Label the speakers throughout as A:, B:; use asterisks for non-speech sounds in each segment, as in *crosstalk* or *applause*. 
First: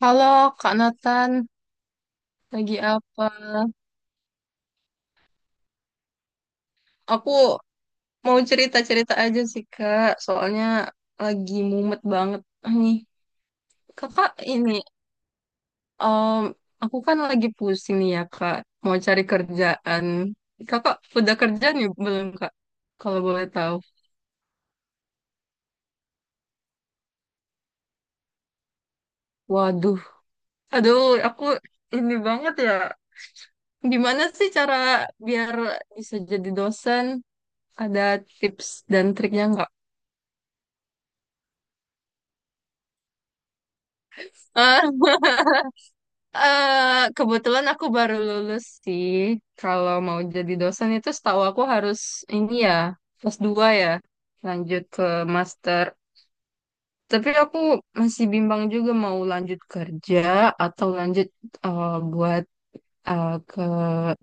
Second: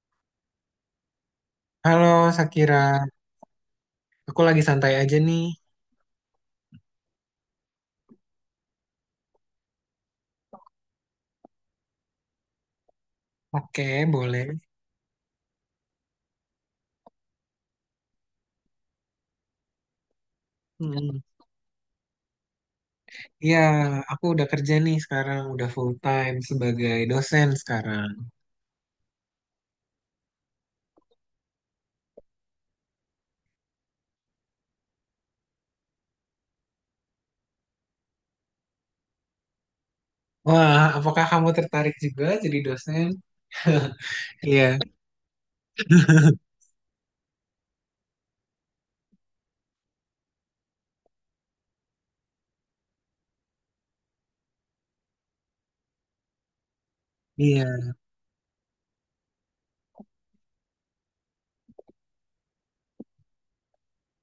A: Halo Kak Nathan,
B: Halo Sakira,
A: lagi apa?
B: aku lagi santai aja nih.
A: Aku mau cerita-cerita aja sih Kak, soalnya lagi mumet banget nih.
B: Oke,
A: Kakak
B: boleh.
A: ini, em, aku kan lagi pusing nih ya Kak, mau cari kerjaan. Kakak
B: Hmm.
A: udah kerja nih belum Kak? Kalau boleh
B: Iya,
A: tahu.
B: aku udah kerja nih sekarang, udah full time sebagai dosen sekarang.
A: Waduh, aduh aku ini banget ya. Gimana sih cara biar bisa jadi dosen? Ada tips dan triknya nggak?
B: Wah, apakah kamu tertarik juga jadi dosen? Iya,
A: *laughs* Kebetulan aku baru lulus sih. Kalau mau jadi dosen itu setahu aku harus ini ya, S2 ya, lanjut ke master. Tapi aku
B: iya.
A: masih bimbang juga mau lanjut kerja atau lanjut buat ke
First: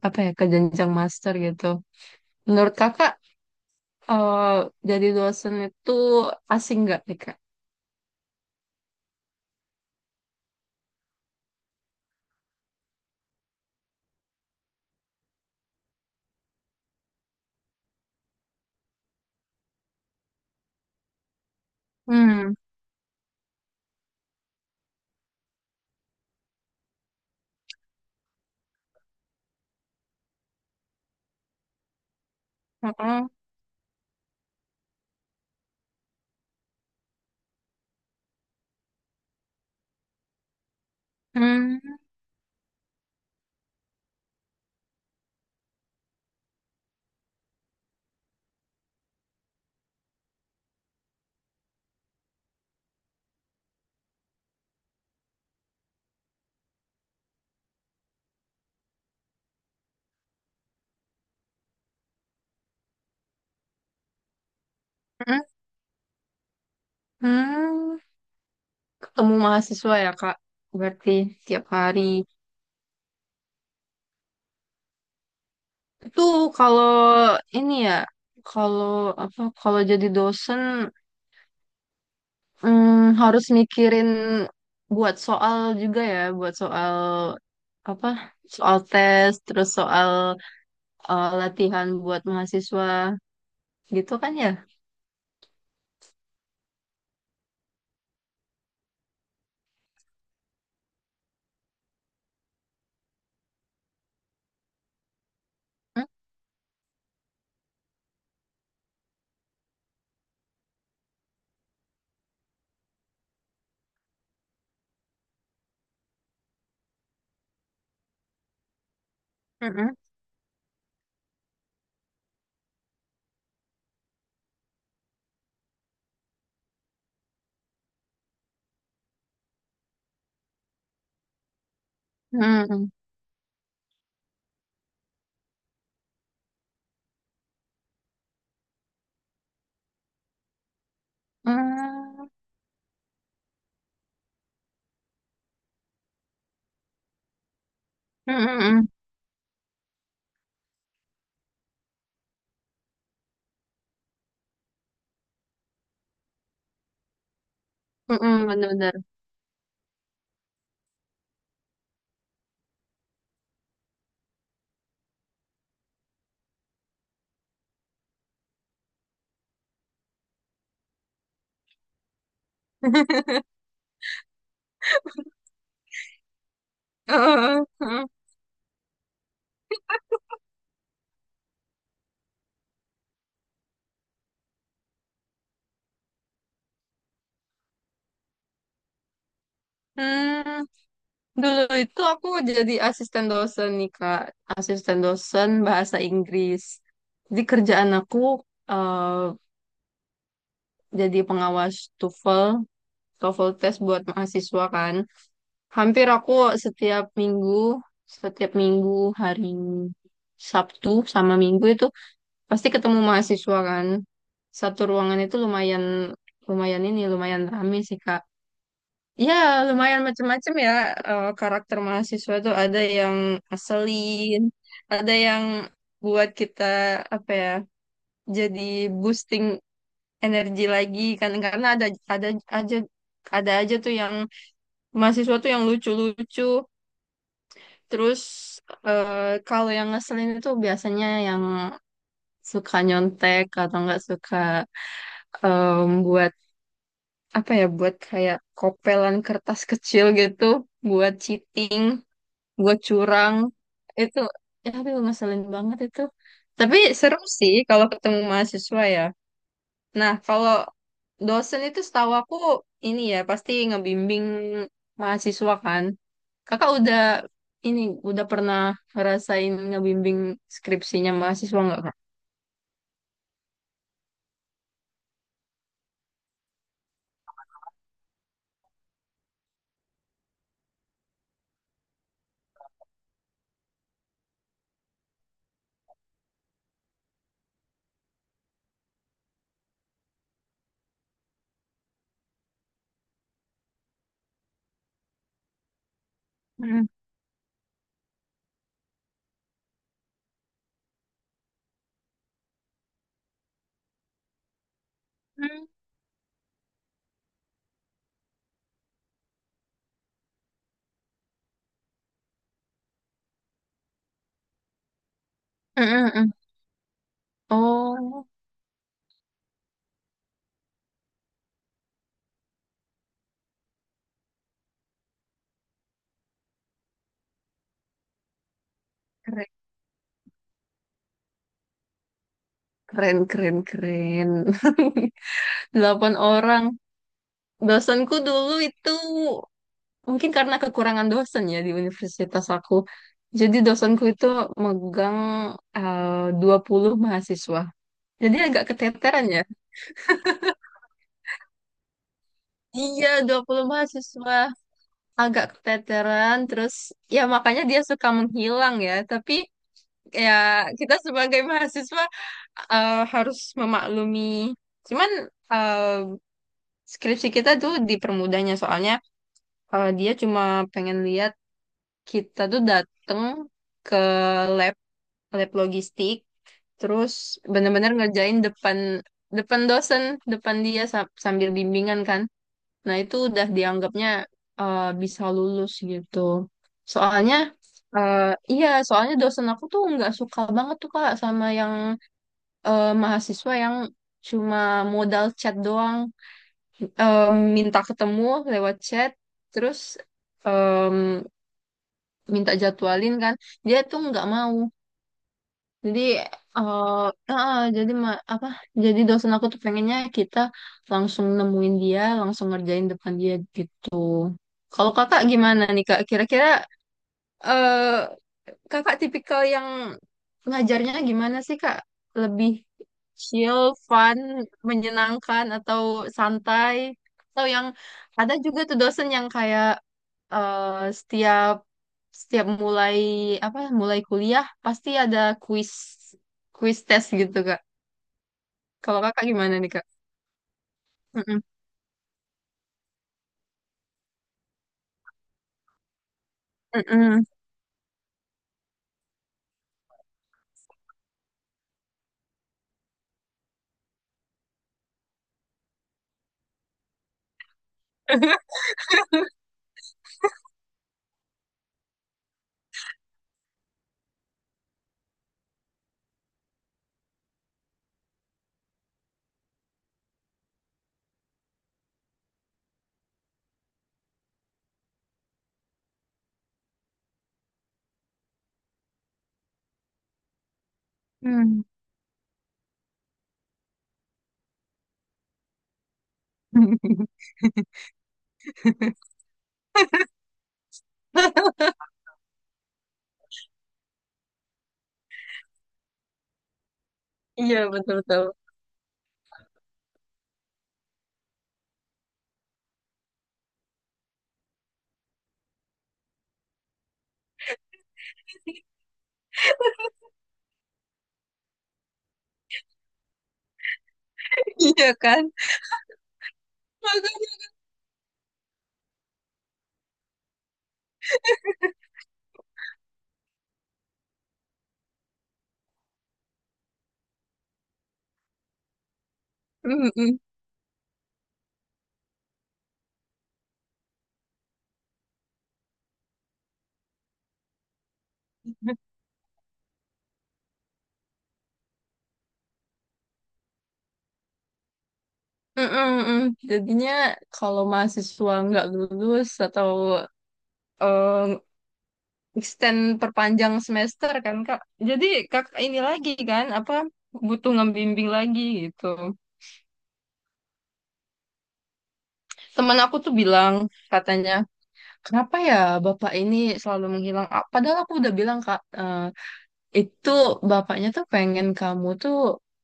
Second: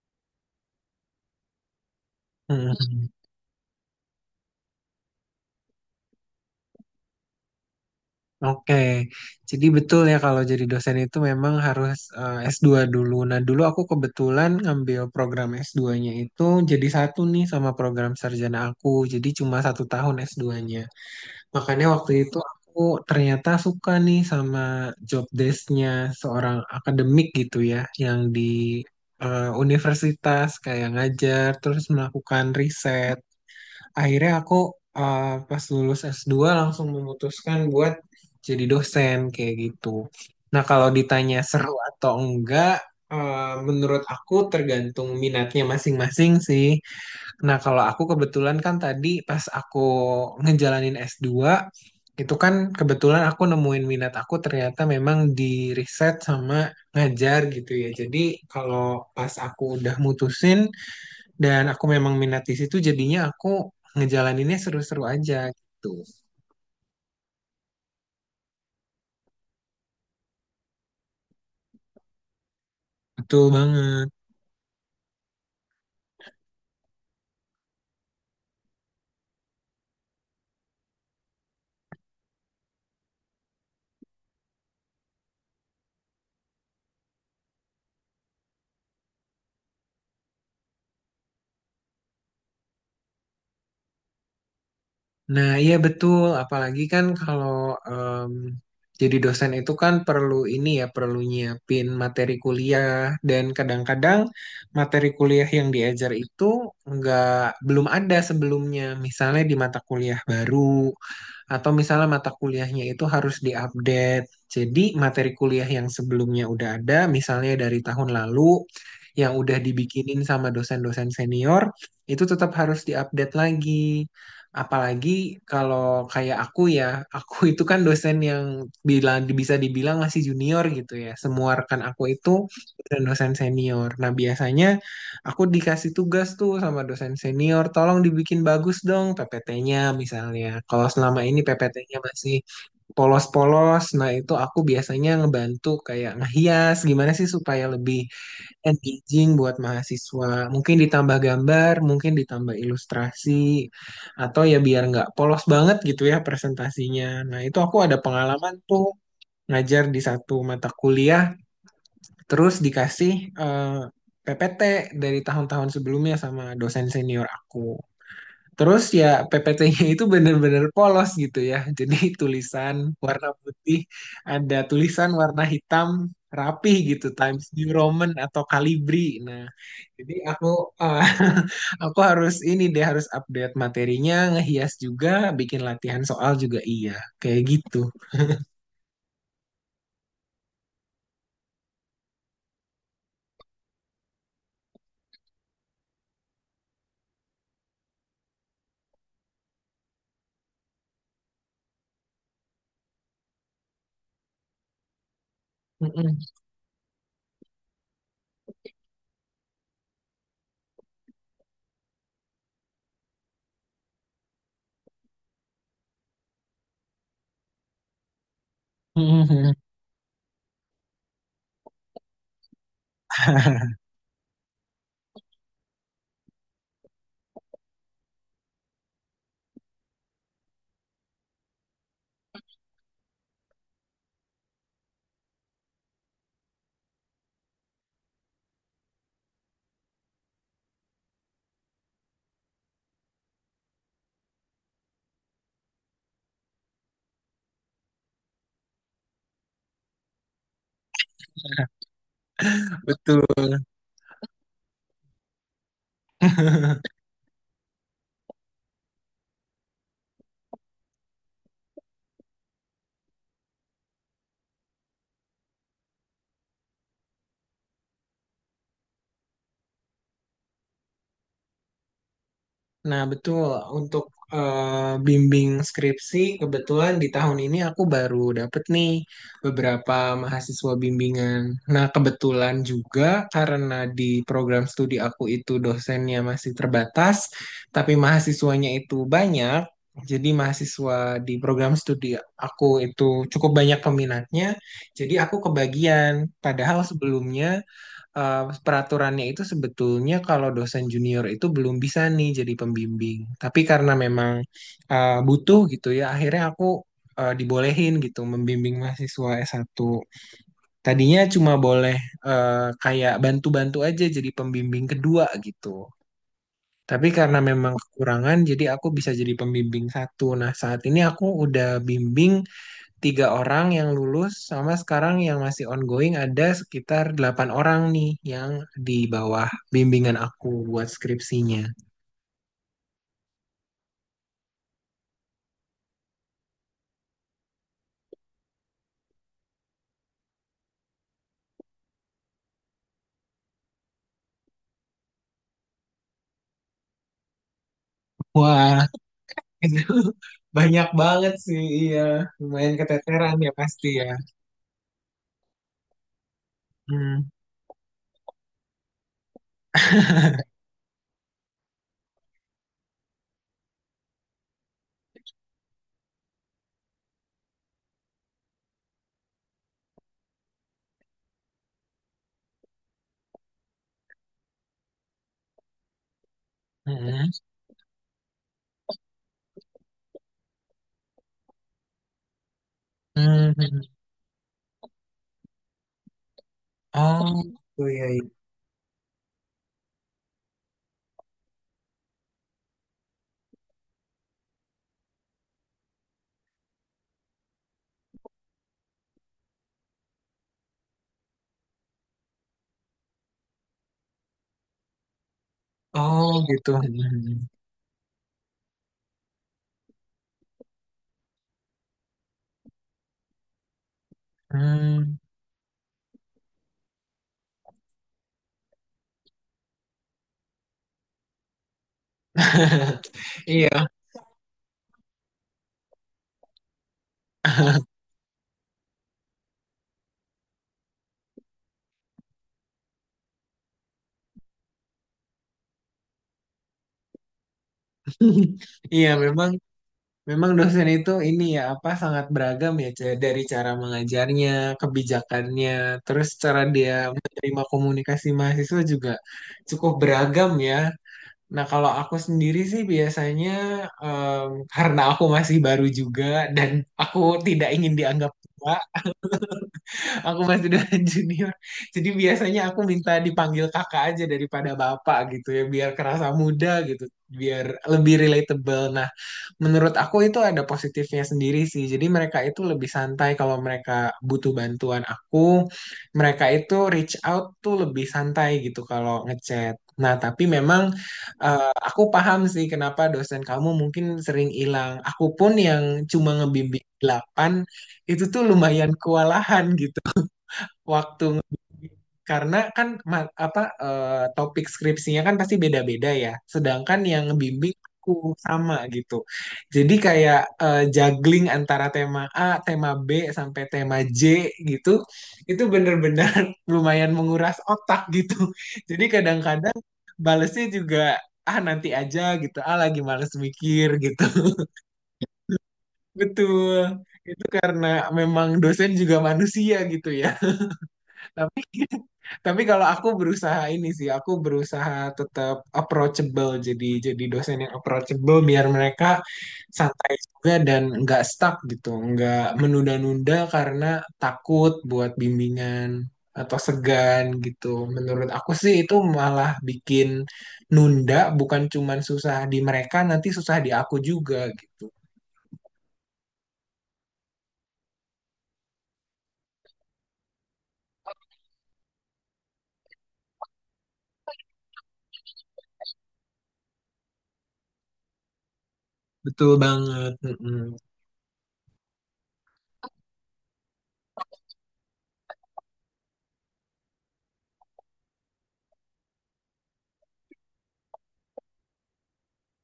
A: apa ya, ke jenjang master gitu. Menurut
B: Hmm.
A: kakak, eh, jadi dosen itu asing nggak nih kak?
B: Oke, jadi betul ya kalau jadi dosen itu memang harus S2 dulu. Nah, dulu aku kebetulan ngambil program S2-nya itu jadi satu nih sama program sarjana aku. Jadi cuma satu tahun S2-nya. Makanya waktu itu
A: Hmm.
B: aku ternyata suka nih sama job desk-nya seorang akademik gitu ya, yang di universitas kayak ngajar, terus melakukan riset.
A: Heeh.
B: Akhirnya aku eh, pas lulus S2 langsung memutuskan buat jadi dosen kayak gitu. Nah, kalau ditanya seru
A: Hmm.
B: atau enggak, eh, menurut aku tergantung minatnya masing-masing sih. Nah, kalau aku kebetulan kan tadi pas aku ngejalanin S2, itu kan kebetulan aku nemuin minat aku ternyata memang di riset sama ngajar gitu ya. Jadi kalau pas aku udah mutusin dan aku memang minat di situ, jadinya aku ngejalaninnya seru-seru aja
A: Hmm.
B: gitu.
A: Hmm. Ketemu mahasiswa ya, Kak. Berarti tiap hari.
B: Betul banget.
A: Itu kalau ini ya, kalau apa kalau jadi dosen harus mikirin buat soal juga ya, buat soal apa? Soal tes, terus soal latihan buat mahasiswa gitu kan ya?
B: Nah, iya betul. Apalagi kan kalau em, jadi dosen itu kan perlu ini ya, perlu nyiapin materi kuliah dan kadang-kadang materi kuliah yang
A: Hmm,
B: diajar itu nggak belum ada sebelumnya. Misalnya di mata kuliah baru. Atau misalnya mata kuliahnya itu harus diupdate. Jadi materi kuliah yang sebelumnya udah ada, misalnya dari tahun lalu, yang udah
A: mm-mm,
B: dibikinin sama dosen-dosen senior, itu tetap harus diupdate lagi. Apalagi kalau kayak aku ya, aku itu kan dosen yang bilang bisa dibilang masih junior gitu ya. Semua rekan aku itu
A: mm-mm,
B: dosen-dosen senior. Nah, biasanya aku dikasih tugas tuh sama dosen senior, tolong dibikin bagus dong PPT-nya misalnya. Kalau selama ini PPT-nya
A: mm,
B: masih polos-polos, nah itu aku biasanya ngebantu kayak ngehias gimana sih supaya lebih
A: mm-mm,
B: engaging buat mahasiswa. Mungkin ditambah gambar, mungkin ditambah ilustrasi, atau ya biar nggak polos banget gitu ya presentasinya. Nah itu aku ada
A: mm-mm,
B: pengalaman tuh
A: bener-bener.
B: ngajar di satu mata kuliah. Terus dikasih eh, PPT dari tahun-tahun sebelumnya sama dosen senior aku. Terus ya PPT-nya itu bener-bener polos gitu ya. Jadi *laughs* tulisan warna putih, ada tulisan warna hitam rapih gitu, Times New Roman
A: *laughs*
B: atau Calibri. Nah, jadi aku eh, *laughs* aku harus ini deh harus update materinya, ngehias juga, bikin latihan soal juga iya, kayak gitu.
A: Hmm. Dulu itu aku jadi asisten dosen nih Kak, asisten dosen bahasa Inggris. Jadi kerjaan aku eh, jadi pengawas TOEFL, TOEFL test buat mahasiswa kan. Hampir aku setiap minggu, setiap minggu hari Sabtu sama Minggu itu pasti ketemu mahasiswa kan. Satu ruangan itu lumayan lumayan ini lumayan ramai sih Kak. Ya,
B: Mm-mm.
A: lumayan macam-macam ya karakter mahasiswa tuh ada yang
B: *laughs*
A: ngeselin, ada yang buat kita apa ya, jadi boosting energi lagi kan karena ada aja ada aja tuh yang mahasiswa tuh yang lucu-lucu. Terus kalau yang ngeselin itu biasanya yang suka nyontek atau nggak suka buat apa ya, buat kayak kopelan kertas kecil gitu buat cheating. Buat
B: Betul.
A: curang itu, ya aduh ngeselin banget itu. Tapi seru sih kalau ketemu mahasiswa ya. Nah kalau dosen itu setahu aku ini ya, pasti ngebimbing mahasiswa kan. Kakak udah ini udah pernah ngerasain ngebimbing skripsinya mahasiswa nggak kak?
B: Nah, betul. Untuk bimbing skripsi, kebetulan di tahun ini aku baru dapet nih beberapa mahasiswa bimbingan. Nah, kebetulan juga karena di program studi aku itu dosennya masih terbatas, tapi mahasiswanya itu banyak. Jadi mahasiswa di program studi aku itu cukup banyak peminatnya. Jadi aku kebagian. Padahal
A: Mm.
B: sebelumnya eh, peraturannya itu sebetulnya kalau dosen junior itu belum bisa nih jadi pembimbing. Tapi karena memang butuh
A: Mm.
B: gitu ya, akhirnya aku dibolehin gitu membimbing mahasiswa S1. Tadinya cuma boleh kayak bantu-bantu aja jadi pembimbing kedua gitu.
A: Mm, mm, mm.
B: Tapi karena memang
A: Oh,
B: kekurangan, jadi aku bisa jadi pembimbing satu. Nah, saat ini aku udah bimbing tiga orang yang lulus sama sekarang yang masih ongoing ada sekitar delapan orang nih yang di
A: keren,
B: bawah bimbingan aku buat skripsinya.
A: keren, keren, keren. *laughs* Delapan orang. Dosenku dulu itu mungkin karena kekurangan dosen ya di universitas aku. Jadi dosenku itu megang eh, 20 mahasiswa. Jadi agak
B: Wah,
A: keteteran ya.
B: *laughs* itu banyak banget sih, iya. Lumayan
A: Iya,
B: keteteran
A: dua
B: ya
A: puluh
B: pasti ya.
A: mahasiswa. Agak keteteran. Terus ya
B: Hmm.
A: makanya dia suka menghilang ya. Tapi ya
B: *laughs*
A: kita sebagai mahasiswa harus memaklumi. Cuman eh, skripsi kita tuh dipermudahnya soalnya, dia cuma pengen lihat kita tuh datang ke lab lab logistik
B: Hmm.
A: terus bener-bener ngerjain depan depan dosen depan dia sambil bimbingan kan. Nah itu udah
B: Hmm.
A: dianggapnya bisa lulus gitu.
B: Oh,
A: Soalnya
B: gitu
A: eh,
B: ya.
A: iya, soalnya dosen aku tuh nggak suka banget tuh kak sama yang mahasiswa yang cuma modal chat doang. Eh, minta ketemu lewat chat terus em, minta jadwalin kan dia tuh nggak mau. Jadi
B: Oh, gitu.
A: eh
B: Hmm.
A: jadi apa? Jadi dosen aku tuh pengennya kita langsung nemuin dia, langsung ngerjain depan dia gitu. Kalau
B: Hmm.
A: kakak gimana nih kak? Kira-kira eh, Kakak tipikal yang ngajarnya gimana sih, Kak? Lebih chill,
B: Iya.
A: fun, menyenangkan, atau santai? Atau yang ada juga tuh dosen yang kayak eh, setiap setiap mulai apa mulai kuliah pasti ada kuis kuis tes gitu, Kak.
B: *laughs*
A: Kalau
B: Iya,
A: kakak
B: memang
A: gimana nih, Kak?
B: memang dosen itu ini
A: Mm-mm.
B: ya apa sangat beragam ya C- dari cara mengajarnya, kebijakannya, terus cara dia
A: Mm-mm.
B: menerima komunikasi mahasiswa juga cukup beragam ya. Nah, kalau aku sendiri sih biasanya karena aku masih baru juga dan aku tidak ingin dianggap
A: *laughs*
B: tua, aku masih dengan *laughs* junior. Jadi biasanya aku minta dipanggil kakak aja daripada bapak gitu ya, biar kerasa muda gitu, biar lebih relatable. Nah, menurut aku itu ada positifnya sendiri sih. Jadi mereka itu lebih santai kalau mereka butuh bantuan aku. Mereka itu reach out tuh lebih santai gitu kalau ngechat. Nah, tapi memang
A: Hmm.
B: aku paham sih kenapa dosen kamu mungkin sering hilang. Aku pun yang cuma ngebimbing 8 itu tuh lumayan
A: *laughs*
B: kewalahan gitu. Waktu karena kan topik skripsinya kan pasti beda-beda ya. Sedangkan yang
A: Iya,
B: bimbing aku
A: betul-betul.
B: sama gitu. Jadi kayak juggling antara tema A, tema B sampai tema J gitu, itu bener-bener *laughs* lumayan menguras otak gitu. Jadi kadang-kadang balesnya juga ah nanti aja gitu, ah lagi males mikir gitu. *laughs*
A: Iya kan?
B: Betul.
A: *laughs*
B: Itu
A: Makanya.
B: karena memang dosen juga manusia gitu ya. Tapi kalau aku berusaha ini sih, aku berusaha tetap approachable, jadi dosen yang approachable biar mereka santai
A: Mm-mm.
B: juga dan nggak stuck gitu, nggak menunda-nunda karena takut buat bimbingan atau segan gitu. Menurut aku sih itu malah bikin nunda, bukan cuman susah di mereka, nanti susah di aku juga gitu.
A: Mm-mm, mm. Jadinya kalau mahasiswa nggak lulus atau eh, extend perpanjang semester kan Kak. Jadi Kak ini lagi kan apa butuh ngebimbing lagi gitu.
B: Betul banget. Mm-mm.
A: Temen aku tuh bilang katanya, "Kenapa ya Bapak ini selalu menghilang?" Ah, padahal aku udah bilang Kak, itu bapaknya tuh pengen kamu tuh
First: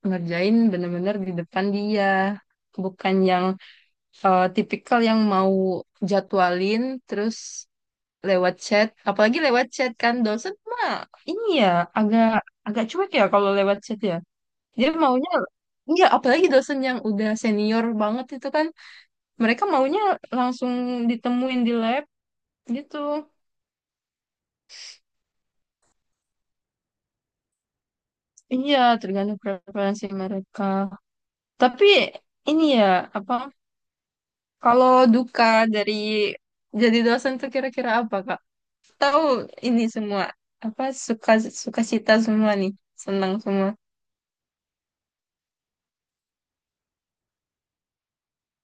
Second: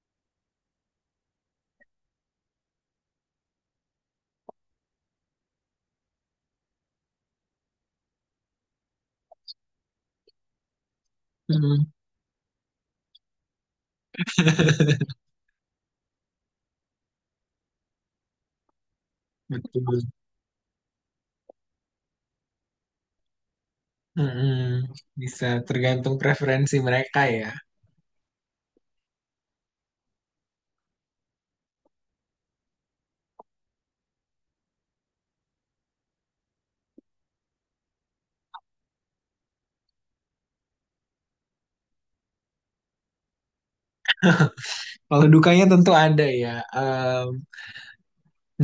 A: ngerjain bener-bener di depan dia. Bukan yang tipikal yang mau jadwalin terus lewat chat, apalagi lewat chat kan dosen mah ini ya
B: Mm-mm.
A: agak agak cuek ya kalau lewat chat ya. Dia maunya. Iya, apalagi dosen yang udah senior banget itu kan, mereka
B: Betul.
A: maunya langsung ditemuin di lab gitu.
B: Mm-mm. Bisa tergantung preferensi mereka ya.
A: Iya, tergantung preferensi mereka. Tapi ini ya, apa kalau duka dari jadi dosen tuh kira-kira apa, Kak? Tahu ini semua apa suka suka cita semua nih, senang semua.
B: Kalau dukanya tentu ada ya. Em,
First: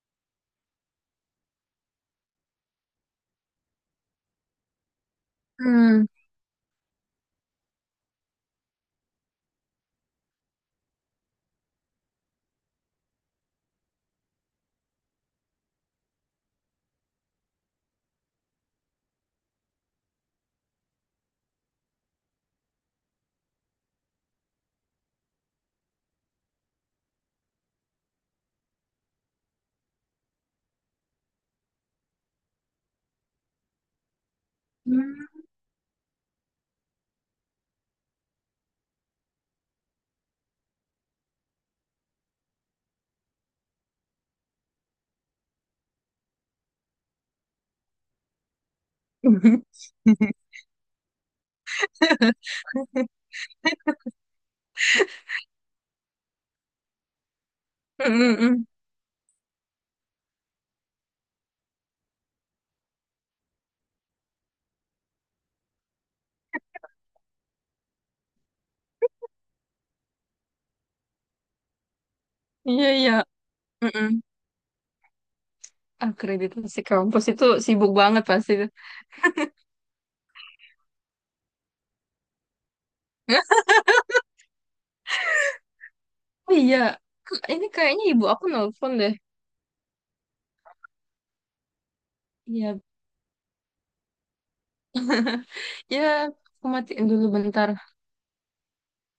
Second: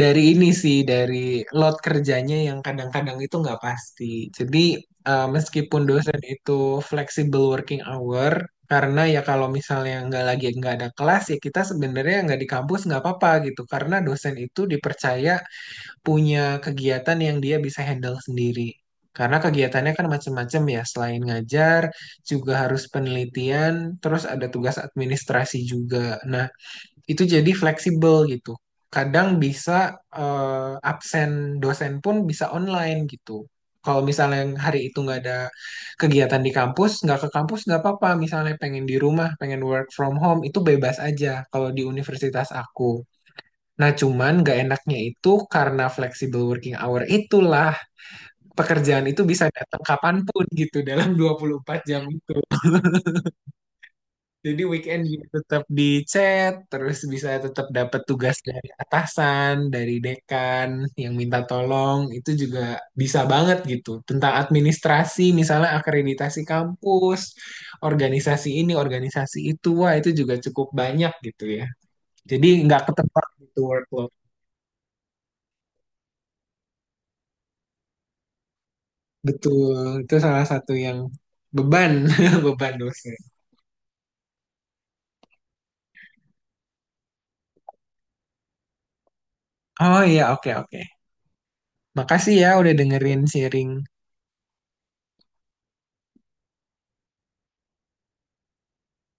B: dari ini sih, dari load kerjanya yang kadang-kadang itu nggak pasti. Jadi meskipun
A: Hmm.
B: dosen itu flexible working hour, karena ya kalau misalnya nggak ada kelas ya kita sebenarnya nggak di kampus nggak apa-apa gitu. Karena dosen itu dipercaya punya kegiatan yang dia bisa handle sendiri. Karena kegiatannya kan macam-macam ya, selain ngajar juga harus penelitian, terus ada tugas administrasi juga. Nah, itu jadi fleksibel gitu. Kadang bisa absen dosen pun bisa online gitu. Kalau misalnya yang hari itu nggak
A: Hmm.
B: ada kegiatan di kampus, nggak ke kampus nggak apa-apa. Misalnya pengen di rumah, pengen work from home, itu bebas aja kalau di universitas aku. Nah, cuman nggak enaknya itu karena flexible working hour itulah pekerjaan itu bisa datang
A: *laughs*
B: kapanpun gitu dalam 24 jam itu. Jadi weekend juga tetap di chat, terus bisa tetap dapat
A: Mm,
B: tugas
A: mm.
B: dari atasan, dari dekan yang minta tolong, itu juga bisa banget gitu. Tentang administrasi, misalnya akreditasi kampus, organisasi ini, organisasi itu, wah itu juga cukup banyak gitu ya. Jadi nggak
A: Iya, iya.
B: ketebak gitu workload.
A: Mm-mm. Akreditasi kampus itu sibuk banget pasti itu.
B: Betul, itu salah satu yang beban, *laughs* beban dosen.
A: Oh iya, ini kayaknya ibu aku nelpon deh.
B: Oh iya, oke oke. Makasih ya udah
A: Iya,
B: dengerin sharing
A: ya aku matiin dulu bentar.